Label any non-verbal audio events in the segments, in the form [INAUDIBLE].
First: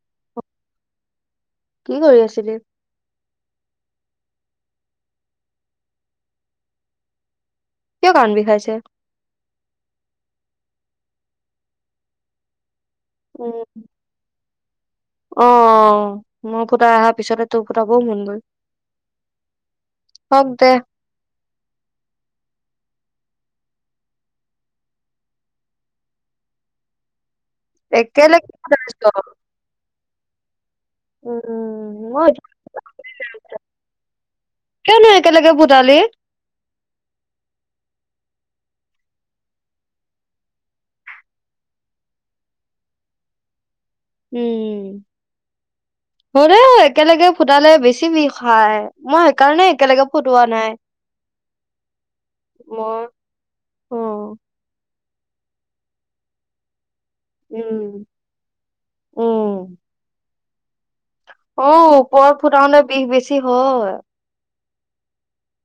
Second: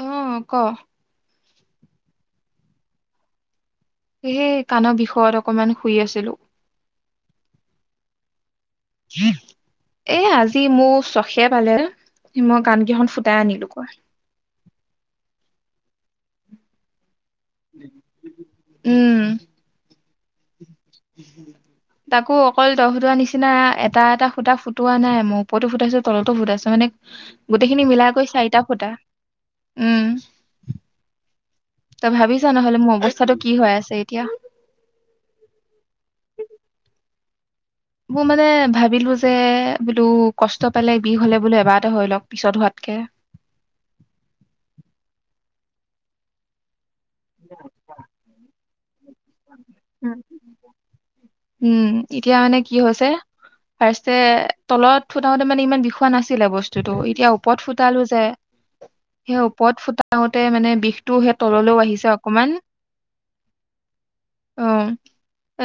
অহ ক কি কৰি আছিলি? সেই কাণৰ বিষয়ত অকমান শুই আছিলো কিয় কাণ বিষাইছে? এ আজি মোৰ চখে পালে হিম কান কেইখন ফুটাই উম, আনিলো কৈ অ মোৰ ফুটা তোৰ ফুটাবও মন গল। হওক দে উ তাকো অকল দহটোৱা নিচিনা এটা এটা সূতা ফুটোৱা নাই মোৰ ওপৰতো ফুটাই আছো তলতো ফুটাইছে মানে গোটেইখিনি মিলাকৈ একেলগে চাৰিটা ফুটা ফুটাইছ। উম উম, তই মই ভাবিছ নহলে মোৰ অৱস্থাতটো কি হৈ আছে এতিয়া কেনে একেলগে ফুতালি মোৰ মানে ভাবিলো যে বোলো কষ্ট পালে বিষ হলে বোলো এবাৰতে হৈ লওক পিছত হোৱাতকে। [UNINTELLIGIBLE] [INAUDIBLE] উম হ দে একেলগে ফুটালে বেছি বিষাই। [UNINTELLIGIBLE] মই সেইকাৰণে একেলগে ফুটোৱা নাই উম এতিয়া মানে কি মই হৈছে অ', ফাৰ্ষ্ট তলত ফুতাওঁতে মানে ইমান বিষোৱা নাছিলে বস্তুটো এতিয়া ওপৰত ফুটালো উম, যে সেই ওপত উম। ফুটাওতে মানে বিষ অ ওপৰত ফুটাওতে বিষ বেছি হয়। অ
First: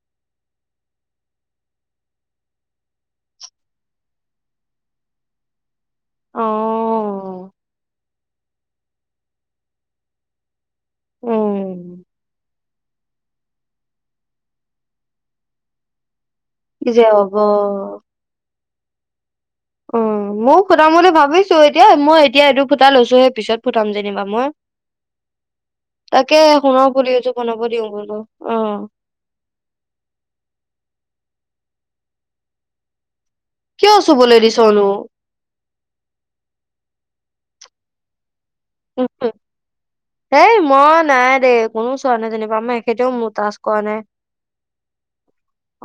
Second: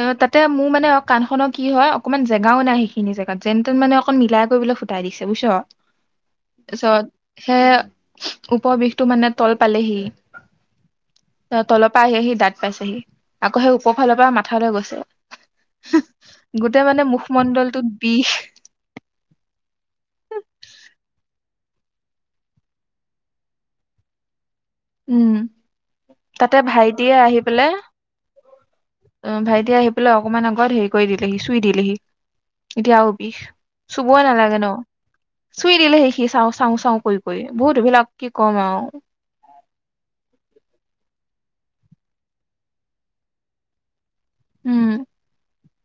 অ তাতে মোৰ মানে অ কানখনৰ কি হয় অকনমান জেগাও নাই সেইখিনি জেগাত যেন তেন মানে অকন মিলাই কৰিব। ফুটাই দিছে বুজিছ তাৰপিছত অ', সে পৰ বিষটো মানে তল পালেহি তলৰ উম, পৰা আহে সি দাঁত পাইছেহি আকৌ সেই ওপৰফালৰ পৰা মাথালৈ গৈছে কি গোটেই যে মানে হ'ব। মুখমণ্ডলটোত বিষ অ ময় ফুটাম বুলি ভাবিছো এতিয়া মই এতিয়া এইটো ফুটা লৈছো সেই পিছত ফুটাম যেনিবা মই উম তাকে তাতে সোণৰ ফুলি ভাইটিয়ে এযোৰ আহি বনাব পেলাই দিওঁ বোলো অ। অ ভাইটিয়ে আহি পেলাই অকমান আগত হেৰি কৰি দিলেহি চুই দিলেহি এতিয়া। বিষ কিয় চুবই চুবলৈ নালাগে ন দিছনো? চুই দিলে সেই সি চা চাওঁ চাওঁ কৰি বহুত এইবিলাক কি কম আৰু। হ মই নাই দেই কোনো চোৱা নাই যেনিবা মই এখেতেও মোৰ তাজ কৰা নাই। উম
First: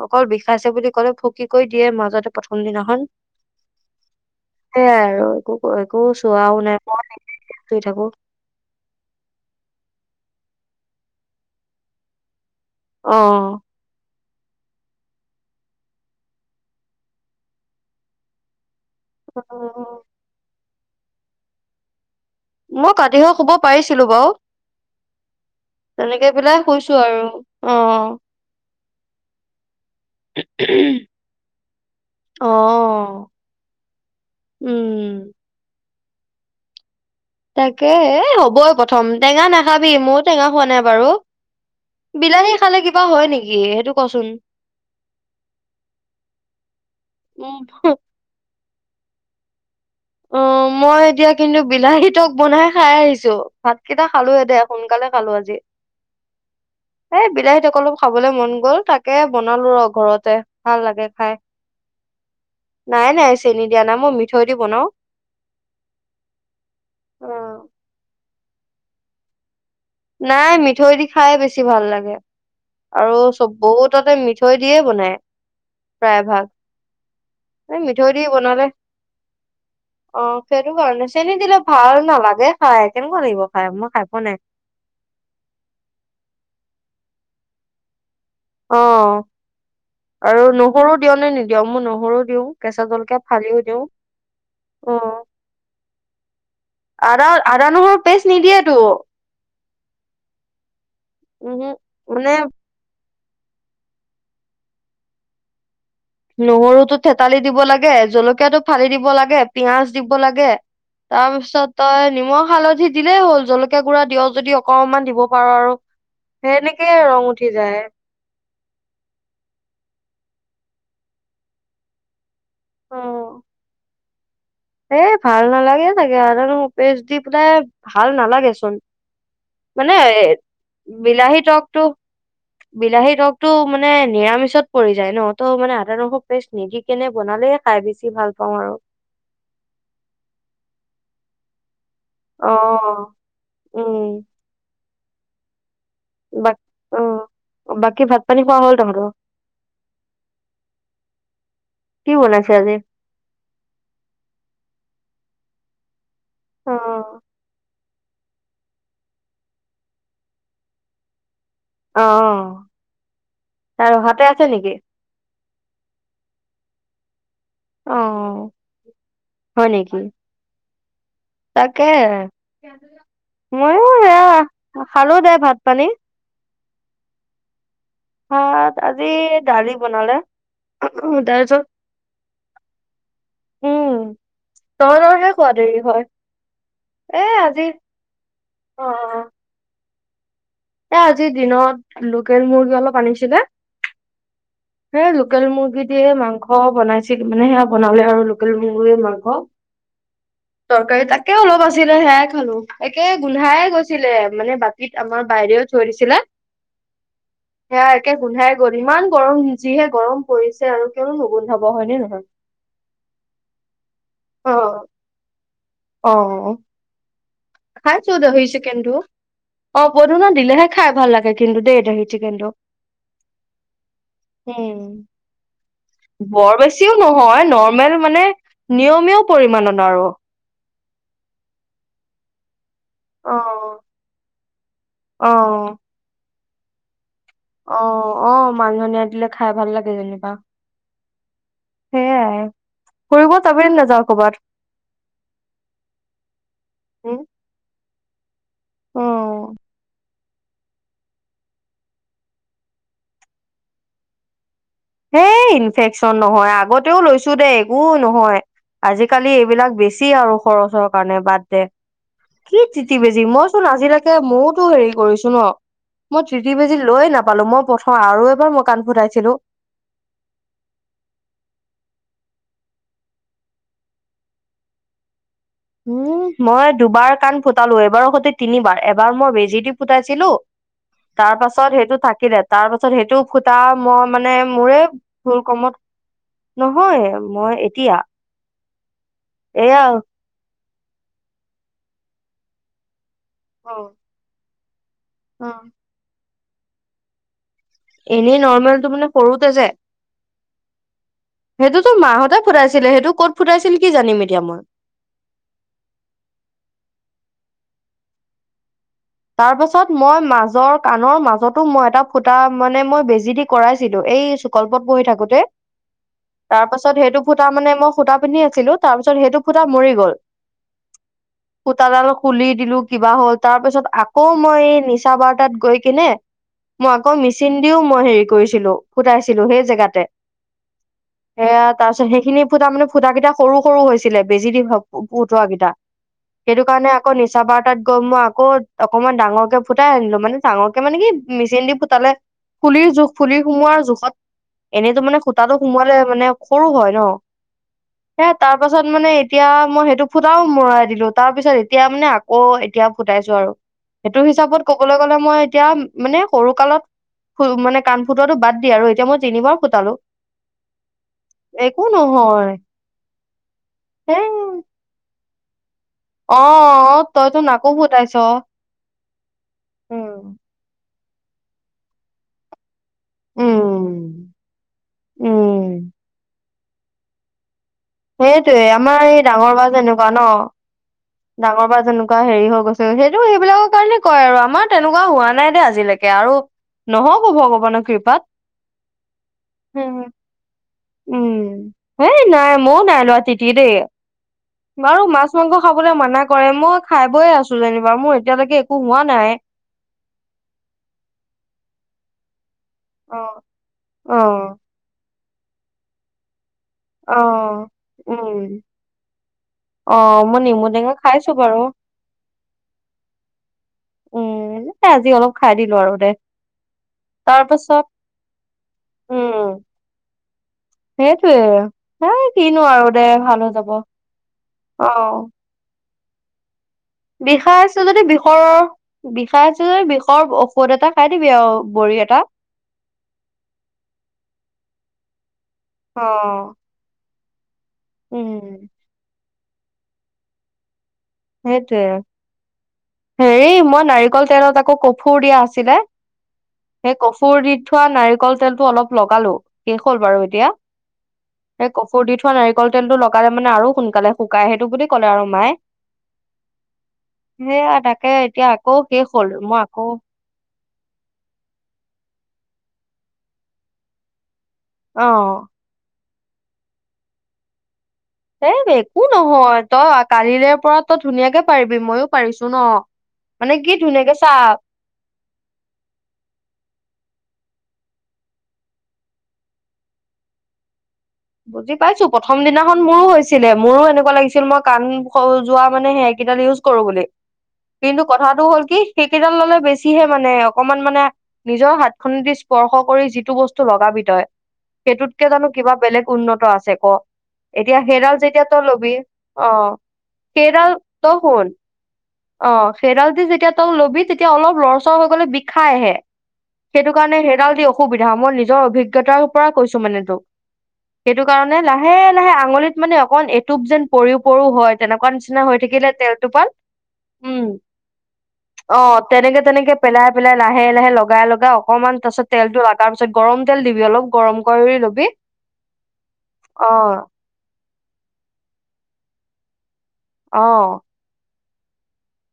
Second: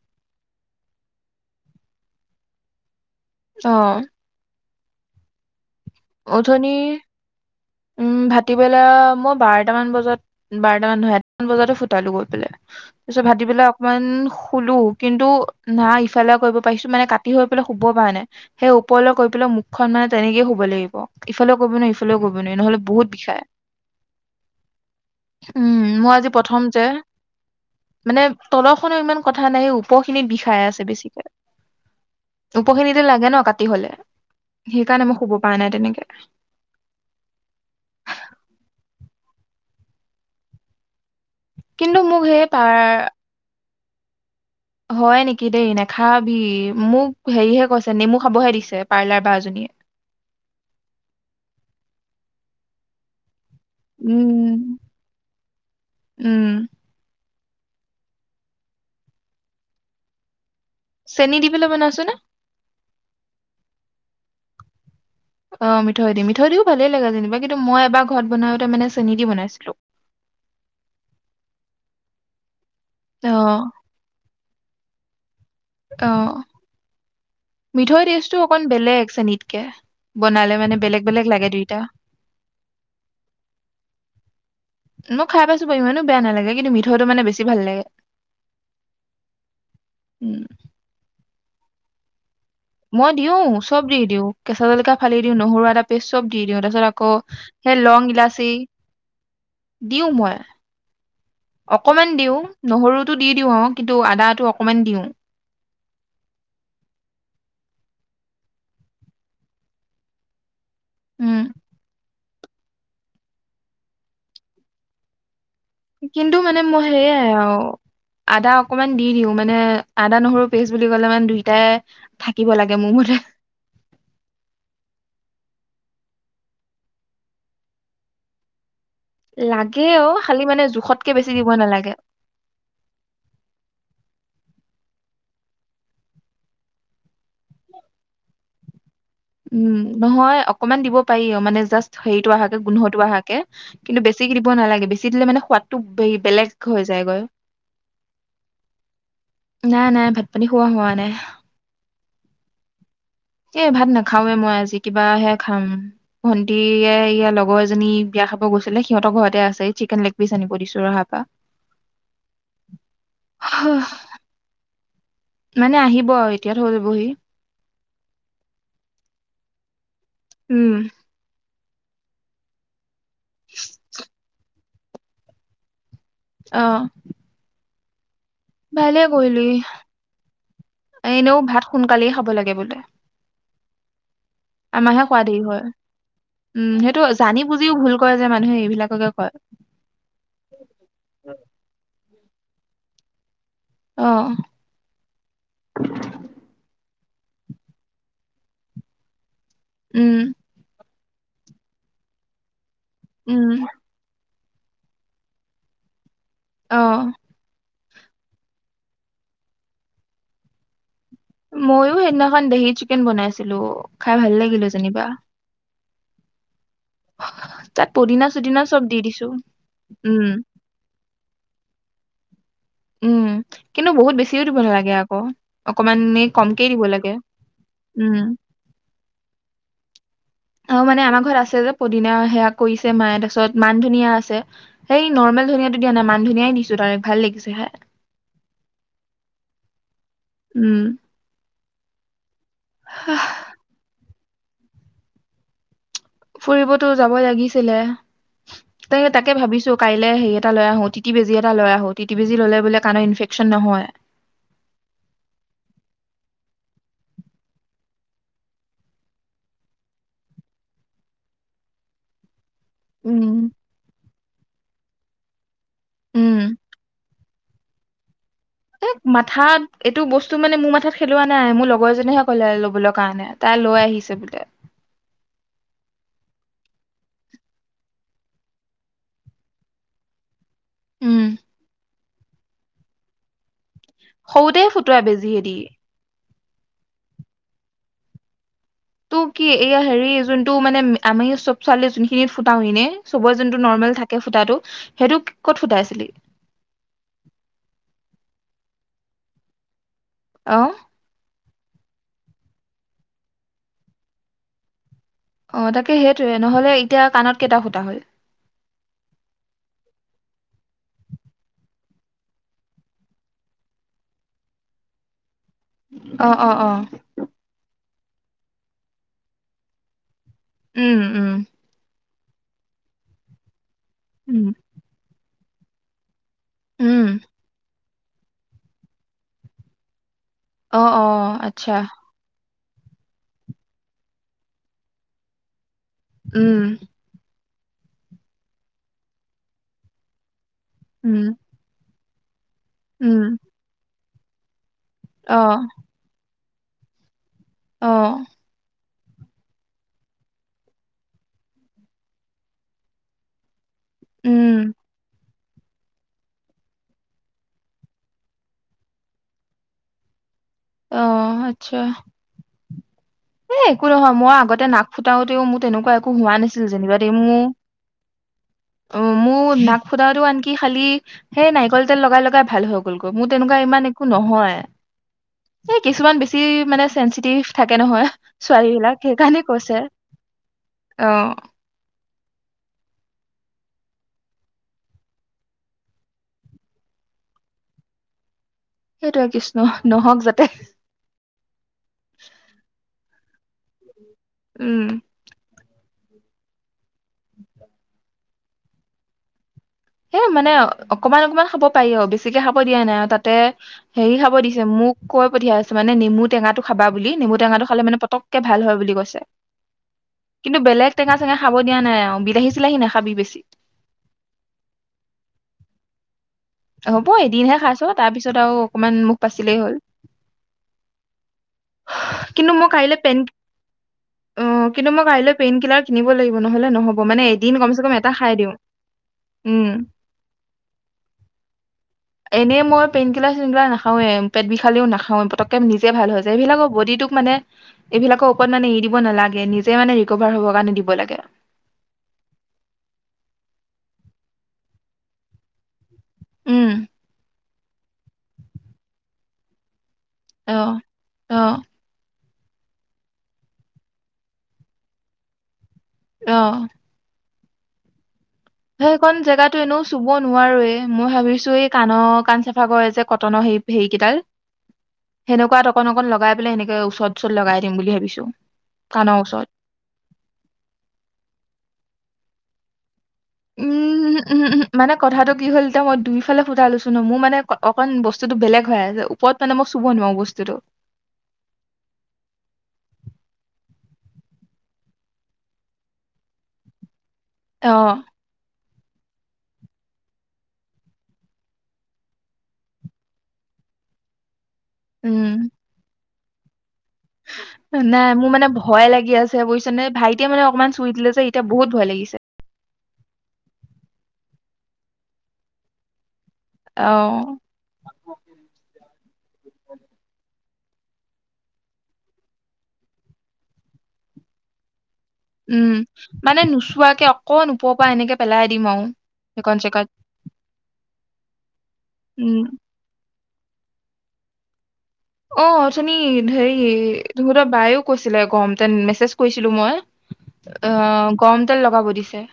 অকল বিষাইছে বুলি ক'লে ফুকী কৈ দিয়ে মাজতে প্ৰথম দিনাখন অহ সেইয়াই আৰু একো চোৱাও উথনি নাই মই শুই থাকো উম ভাটিবেলা মই বাৰটামান বজাত বাৰটামান নহয় এটামান বজাতো ফুটালো গৈ পেলাই। অ'। তাৰপিছত ভাটি বেলাই অকমান শো শুলো কিন্তু না ইফালে কৰিব পাৰিছো মানে কাটি হৈ পেলাই শুব পৰা নাই সেই। প কৈ পেলও মুখন মানে তেনেকে শুব লাগিব ইফালে ক কৰিব ন কৰিব নোৱাৰি নহলে মই বহুত কাটি হৈ বিষায় শুব পাৰিছিলো বাৰু উম মোৰ তেনেকে আজি পেলাই প্ৰথম যে, শুইছো আৰু অ'। মানে তলৰখনো ইমান কথা নাই ওপখিনিত বিষাই আছে বেছিকে ওপখিনিটো অ', লাগে ন কাটি হলে সেইকাৰণে মই উম। শুব পৰা নাই তেনেক তাকে এ হ'বই প্ৰথম টেঙা নাখাবি মইও টেঙা খোৱা নাই বাৰু কিন্তু মোক সেই বিলাহী পাৰ খালে কিবা হয় নেকি সেইটো কচোন হয় নেকি দেই নাখাবি, মোক হেৰিহে উম কৈছে নেমু খাবহে দিছে। পাৰ্লাৰ বাজনী [UNINTELLIGIBLE] অ মই এতিয়া কিন্তু বিলাহী তক বনাই খাই আহিছো। ভাতকেইটা খালোয়ে উম দে সোনকালে খালো আজি উম এই বিলাহী অলপ খাবলৈ মন গ'ল তাকে বনালো ৰ ঘৰতে ভাল লাগে খাই, চেনি দি পেলাই বনাইছো নে নাই নাই চেনি দিয়া নাই, মই মিঠৈ দি বনাও অ মিঠৈ দি মিঠৈ দিও ভালেই লাগে অ যেনিবা কিন্তু মই এবাৰ ঘৰত বনাওঁতে মানে চেনি দি বনাইছিলো। নাই, মিঠৈ দি খাই বেছি ভাল লাগে। আৰু অ চ বহুততে মিঠৈ দিয়ে বনাই। অ প্ৰায় ভাগ এ মিঠৈ দি তেজটো অকন বনালে বেলেগ চেনীতকে। অ সেইটো কাৰণে চেনী দিলে ভাল নালাগে খাই কেনেকুৱা লাগিব খাই মই খাই পোৱা নাই। মই খাই পাইছো বাৰু ইমানো বেয়া নালাগে কিন্তু মিঠৈটো মানে বেছি ভাল লাগে। অ উম আৰু নহৰু দিয় নে নিদিয় মই নহৰু দিওঁ। কেঁচা মই জলকীয়া দিও ফালিও চব দি দিওঁ কেঁচা জলকা অ ফালি দিওঁ নহৰু এটা পেষ্ট চব দি দিওঁ তাৰপিছত আকৌ আদা আদা সেই নহৰু লং পেষ্ট ইলাচি নিদিয়েতো দিওঁ মই। উমহো অকমান মানে দিওঁ, নহৰুত টো দি দিওঁ অ কিন্তু আদাটো অকমান দিওঁ। নহৰুটো থেতালি দিব লাগে জলকীয়াটো ফালি দিব লাগে পিয়াজ দিব লাগে। উম তাৰপিছত তই নিমখ হালধি, দিলেই হ'ল জলকীয়া গুড়া দিয় যদি অকনমান দিব। পাৰ আৰু কিন্তু মানে মই সেনেকে ৰং সেইয়াই উঠি আৰু যায় আদা অকমান দি দিওঁ মানে আদা, নহৰু পেজ বুলি ক'লে মানে দুইটাই থাকিব লাগে মোৰ অ মতে এ ভাল নালাগে চাগে আদা নহৰু পেষ্ট দি পেলাই ভাল নালাগে চোন লাগে মানে অ এ খালি মানে জোখতকে বেছি বিলাহী দিব টকটো নালাগে বিলাহী তকটো মানে নিৰামিষত পৰি যায় ন, তো মানে আদা নহৰু পেষ্ট নিদি কেনে বনালে খাই খাই চাই বেছি ভাল পাওঁ আৰু। উম নহয় অকমান দিব পাৰি মানে জাষ্ট হেৰিত অ অহাকে গোন্ধতটো অহাকে কিন্তু বেছি উম কি দিব নালাগে বেছি দিলে মানে সোৱাদ টো বে বেলেগ বাক হৈ অ যায় গৈ। বাকী ভাত পানী খোৱা হ'ল তহঁতৰ নাই নাই ভাতপানী খোৱা হোৱা নাই। কি বনাইছে আজি? এ ভাত নাখাওৱে মই আজি কিবাহে খাম অ ভন্টিয়ে ইয়াৰ লগৰ এজনী বিয়া খাব গৈছিলে সিহঁতৰ ঘৰতে আছে চিকেন লেগ পিচ আনিব দিছো ৰহা পা। অ তাই ৰহাতে আছে নেকি? মানে আহিব আও এতিয়া থৈ যাবহি অ হয় নেকি? উম। তাকে, মইয়ো সেয়া খালো দে ভাত- পানী। অ। ভাত ভালে আজি কৰিলি দালি বনালে। এনেও তাৰপিছত ভাত সোনকালেই খাব লাগে বোলে। উম আমাহে খোৱা দেৰি হয়। উম সেইটো এ জানি আজি বুজিও ভুল কৰে যে মানুহে অ এইবিলাককে অ কয়। এ আজিৰ দিনত লোকেল মুৰ্গী অলপ আনিছিলে। অ হে লোকেল মুৰ্গী দিয়ে মাংস বনাইছিল মানে সেয়া বনালে আৰু লো কেল মুৰ্গীৰ মাংস। উম। তৰকাৰী তাকে অলপ আছিলে সেয়াই খালো, একে উম গোন্ধাইে গৈছিলে মানে বাতিত আমাৰ বাহিৰেও থৈ দিছিলে। অহ। সেয়া একে গোন্ধাই গল ইমান গৰম যিহে গৰম পৰিছে আৰু। কিয়নো নুগোন্ধাব হয়নে ময়ো নহয় সেইদিনাখন দাহি চিকেন বনাইছিলো, খাই ভাল অ লাগিলো যেনিবা। অ। তাত খাইছো পদিনা দহি চদিনা চব চিকেনটো, দি দিছো অ উম পদুনা দিলেহে খাই ভাল লাগে কিন্তু দেই দহি চিকেনটো। উম। কিন্তু বহুত বেছিও দিব উম নালাগে আকৌ অকমান বৰ কমকেই দিব লাগে উম। নিয়মেও পৰিমানন আৰু। অ মানে আমাৰ ঘৰত আছে যে পদিনা সেয়া। কৈছে মায়ে অ তাছত মান ধনীয়া আছে, অ নৰ্মেল ধনীয়াটো দিয়া নাই মান ধনিয়াই দিছো তাই ভাল লাগি অ অ মান ধনীয়া দিলে খাই ভাল লাগে যেনি উম। সেয়াই, ফুৰিব যাবিনে নাযাওঁ কবাত? ফুৰিবতো যাব লাগিছিলে, অ ত তাকে ভাবিছো কাইলে হে এটা লৈ আহো টিতি বেজি এটা লৈ আহো, টিটি বেজি ললে বোলে কানৰ ইনফেকচন নহয়। সেই ইনফেকচন নহয় আগতেও লৈছো দে একো নহয়। আজিকালি এইবিলাক বেছি আৰু খৰচৰ কাৰণে বাদ দে। কি তিতি বেজী, উম। মই চোন আজিলৈকে মোৰোতো হেৰি কৰিছো ন, মই উম, ট্ৰিতি বেজি লৈ নাপালো মই পথ আৰু এবাৰ মই কাণ এ ফুটাইছিলো। মাথাত এইটো বস্তু মানে মোৰ মাথাত খেলোৱা নাই, মোৰ লগৰজনিয়েহে কলে ল'বলৈ কাৰণে তাই লৈ আহিছে বোলে। [INAUDIBLE] উম মই দুবাৰ কাণ ফুটালো এইবাৰৰ সৈতে তিনিবাৰ, এবাৰ মই বেজি দি ফুটাইছিলো উম, তাৰ পাছত সেইটো থাকিলে, তাৰ পাছত সেইটো ফুতা মই মানে সৰুতে মোৰে ফুটোৱা বেজি ভুল এদি। কমত নহয় মই এতিয়া তোৰ কি এই এয়া হেৰি যোনটো মানে আমি চব ছোৱালীয়ে যোনখিনিত ফুটাও ইনে চবৰ যোনটো নৰ্মেল থাকে ফুটাটো। সেইটো ক'ত ফুটাইছিলি? এনেই নৰ্মেলটো মানে সৰুতে যে অ। সেইটোতো মাহঁতে ফুটাইছিলে, সেইটো কত ফুটাইছিল কি জানিম এতিয়া মই? অ তাকে সেইটোৱে নহলে এতিয়া কাণত কেইটা ফুটা হল? তাৰ পাছত মই মাজৰ কাণৰ মাজতো মই এটা ফুটা মানে মই বেজি দি কৰাইছিলো এ সেই চুকল্পত পঢ়ি থাকোতে, অ অ তাৰ অ পাছত সেইটো ফুটা মানে মই সোতা পিন্ধি আছিলো, তাৰ পিছত সেইটো ফুটা মৰি গল, উম উম সোতাডাল খুলি দিলো কিবা হ'ল তাৰ পিছত আকৌ উম মই এই নিচা বাৰ টাত গৈ কিনে মই উম আকৌ মেচিন দিও মই হেৰি কৰিছিলো ফুটাইছিলো সেই জেগাতে অ অ সে আচ্ছা তাৰপিছত সেইখিনি ফুটা মানে ফুটা কেইটা সৰু সৰু হৈছিলে বেজি দি ফুটোৱা কেইটা সেইটো উম কাৰণে আকৌ নি নিচা বাৰ টাত গৈ মই আকৌ অকনমান ডাঙৰকে ফুটাই আনিলো মানে ডাঙৰকে মানে কি উম মেচিন দি ফুটালে ফুলিৰ জোখ উম ফুলি সোমোৱাৰ জোখত এনেইতো মানে অ সূতাটো সোমোৱালে মানে সৰু হয় ন অ সে তাৰ পাছত মানে এতিয়া মই সেইটো ফুটাও মৰাই দিলো তাৰ পিছত এতিয়া মানে আকৌ এতিয়া ফুটাইছো আৰু সেইটো উম হিচাপত ক'বলৈ গ'লে মই এতিয়া মানে সৰু কালত মানে কাণ ফুটোৱাটো বাদ দি আৰু এতিয়া মই তিনিবাৰ ফুটালো অ আচ্ছা একো নহয় এ একো নহয় হে মই আগতে নাক ফুটাওতেও তেনেকুৱা একো হোৱা অ নাছিল যেনিবা দে মো তইতো নাকো ফুটাইছ অ মোৰ নাক ফুটাটো উম আনকি খালি সেই নাৰিকল তেল লগাই লগাই ভাল হল মোৰ তেনেকুৱা ইমান একো উম নহয় এই উম কিছুমান বেছি মানে চেঞ্চিটিভ থাকে নহয় সেইটোয়ে ছোৱালী বিলাক আমাৰ এই সেইকাৰণে ডাঙৰ বা কৈছে যেনেকুৱা ন অ ডাঙৰ বা যেনেকুৱা হেৰি হৈ গৈছে সেইটো সেইবিলাকৰ কাৰণে কয় আৰু আমাৰ তেনেকুৱা হোৱা নাই দেই আজিলৈকে আৰু নহব ভগৱানৰ কৃপাত সেইটোয়ে কৃষ্ণ নহওক যাতে উম হেই নাই মইও নাই লোৱা তিতি দেই উম বাৰু মাছ মাংস খাব মানা কৰে মই খাই বৈয়ে আছো যেনিবা মোৰ এতিয়ালৈকে একো হোৱা নাই হেই মানে অকমান অকমান খাব পাৰি অ বেছিকে খাব। দিয়া নাই আৰু অ তাতে হেৰি খাব অ দিছে মোক কৈ পঠিয়াইছে মানে নিমু টেঙাটো। খাবা বুলি অ নেমু টেঙাটো খালে মানে উম পটককে ভাল হয় বুলি কৈছে। অ মই কিন্তু নেমু বেলেগ টেঙা খাইছো চেঙা খাব বাৰু দিয়া নাই অ বিলাহী চিলাহী নাখাবি বেছি। উম এ আজি অলপ খাই দিলো আৰু দে হ'ব তাৰ এদিনহে খাইছ পাছত তাৰ পিছত আৰু অকমান মুখ পাছিলেই হ'ল। সেইটোৱে এই কিন্তু কিনো মই আৰু কাইলৈ দে পেইন ভাল হৈ যাব। অ কিন্তু মই কাইলৈ পেইন কিলাৰ কিনিব লাগিব নহলে। নহ'ব মানে এদিন বিষাই কমচে আছে কম যদি এটা খাই দিওঁ বিষৰৰ বিষাই উম আছে যদি বিষৰ ঔষধ এটা খাই দিবি আৰু। বড়ি এটা এনেই মই পেইন কিলাৰ চেইন কিলা নাখাওৱে পেট বিষালেও নাখাওে প। [UNINTELLIGIBLE] একম নিজে অ ভাল হৈছে এইবিলাকৰ বডিটোক মানে উম এইবিলাকৰ ওপৰত মানে এৰি দিব নালাগে। নিজে মানে ৰিকভাৰ হব কাৰণ দিব লাগে। সেইটোৱে হেৰি মই নাৰিকল তেলত আকৌ কফুৰ দিয়া আছিলে। উম সেই কফুৰ দি থোৱা নাৰিকল তেলতটো অলপ লগালো। কল বাৰু এতিয়া অ অ একো মই নাৰিকল তেলতটো লগালে মানে আৰু সোনকালে শুকাই সেইটো বুলি ক'লে আৰু মায়ে আহ সেইয়া তাকে এতিয়া আকৌ শেষ সেইখনন হ'ল জেগাতো মই এনেও আকৌ চুব নোৱাৰোয়ে। মই ভাবিছো এই কাণৰ কাণ চাফা কৰে যে কটনৰ হ হেৰি কেইডাল অ সেনেকুৱা অকন অকন লগাই পেলাই সেনেকে ওচৰত ওচৰত লগাই দিম বুলি ভাবিছো। এ একো কাণৰ ওচৰত নহয় তই কালিলৰে পৰা তই ধুনীয়াকে পাৰিবি মইও পাৰিছো ন মানে কি উম ধুনীয়াকে উম চা উম উম মানে কথাটো কি হ'ল এতিয়া মই দুইফালে ফুটা লৈছো ন মোৰ মানে অকণ বস্তুতটো বেলেগ হয় আ ওপৰত মানে মই চুব নোৱাৰো বস্তুতটো বুজি পাইছো প্ৰথম দিনাখন মোৰো হৈছিলে মোৰো এনেকুৱা লাগিছিল মই কাণ খ যোৱা মানে সেয়। কেইদাল ইউজ কৰো বুলি অ কিন্তু কথাতটো হ'ল কি? সেইকেইডাল ললে বেছিহে মানে অকমান মানে নিজৰ হাত খনেদি স্পৰ্শ কৰি যিটো বস্তু লগাব। সেইটোতকে জানো উম কিবা বেলেগ উন্নত আছে ক। এতিয়া নাই সেইদাল মোৰ যেতিয়া মানে তই ভয় লবি লাগি আছে অ বুজিছ নে ভাইটিয়ে মানে অকমান সেইদাল চুই দিলে তই যে এতিয়া শুন। বহুত ভয় লাগিছে অ সেইডাল দি যেতিয়া তই লবি তেতিয়া অলপ লৰচৰ হৈ গ'লে বিষাইহে। অ সেইটো কাৰণে সেইডাল দি অসুবিধা মই নিজৰ অভিজ্ঞতাৰ পৰা কৈছো মানে তোক। সেইটো কাৰণে লাহে লাহে আঙুলিত মানে অকন এটোপ যেন পৰিও পৰো হয়। তেনেকুৱা নিচিনা হৈ থাকিলে তেল টোপাল চোৱাকে উম অকন ওপ‌ পৰা এনেকে পেলাই দিম অ আৰু তেনেকে সেইকণ তেনেকে জেগাত পেলাই পেলাই লাহে লাহে লগাই লগাই অকনমান তাৰ পিছত উম তেলটো লগাৰ পিছত গৰম তেল দিবি অলপ গৰম কৰি লবি। অ উথনি হেৰি অ তহঁতৰ বায়েও কৈছিলে গৰম তেল মেছেজ কৰিছিলো মই। অ গৰম তেল লগাব দিছে।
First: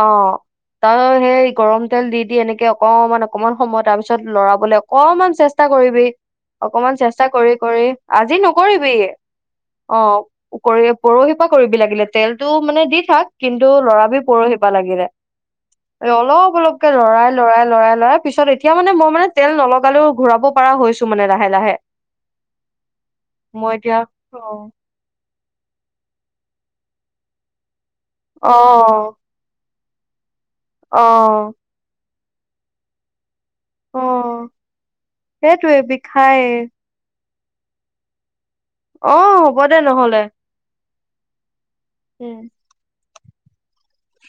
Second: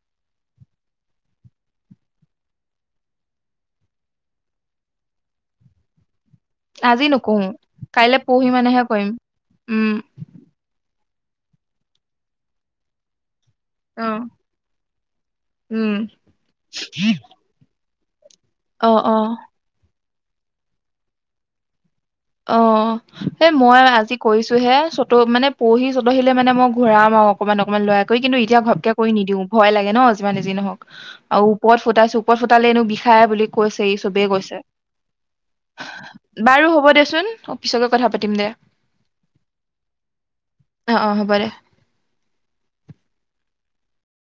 অ তাৰ সেই গৰম তেল দি দি এনেকে অকমান অকমান সময় তাৰ পিছত লৰাবলে অকনমান চেষ্টা কৰিবি। অকমান আজি চেষ্টা নকৰো কৰি কৰি কাইলে আজি পৰহি মানেহে নকৰিবি, কৰিম উম অ। পৰহি পৰা কৰিবি লাগিলে তেলতটো মানে দি থাক কিন্তু অ লৰাবি পৰহি লাগিলে উম। অলপ অলপকে লৰাই লৰাই লৰাই লৰাই পিছত এতিয়া অ মানে মই অ মানে তেল নলগালেও ঘূৰাব পৰা হৈছো মানে লাহে লাহে। অ সেই মই আজি কৰিছো হে চত মানে পৰহি চতহিলে মানে মই ঘূৰাম আৰু অকনমান অকনমান লৰাই কৰি কিন্তু অ এতিয়া ঘপকে কৰি অ নিদিওঁ ভয় লাগে ন। যিমানে যি নহওক আৰু ওপৰত ফুতাইছো ওপৰত ফুটালে এনো বিষাই বুলি কৈছে ই অ চবেই কৈছে, সেইটোৱে বিষায়ে বাৰু হ'ব দে। চোন অফিচত গৈ কথা পাতিম দে। অহ হ'ব দে নহলে অ অ হ'ব দে উম।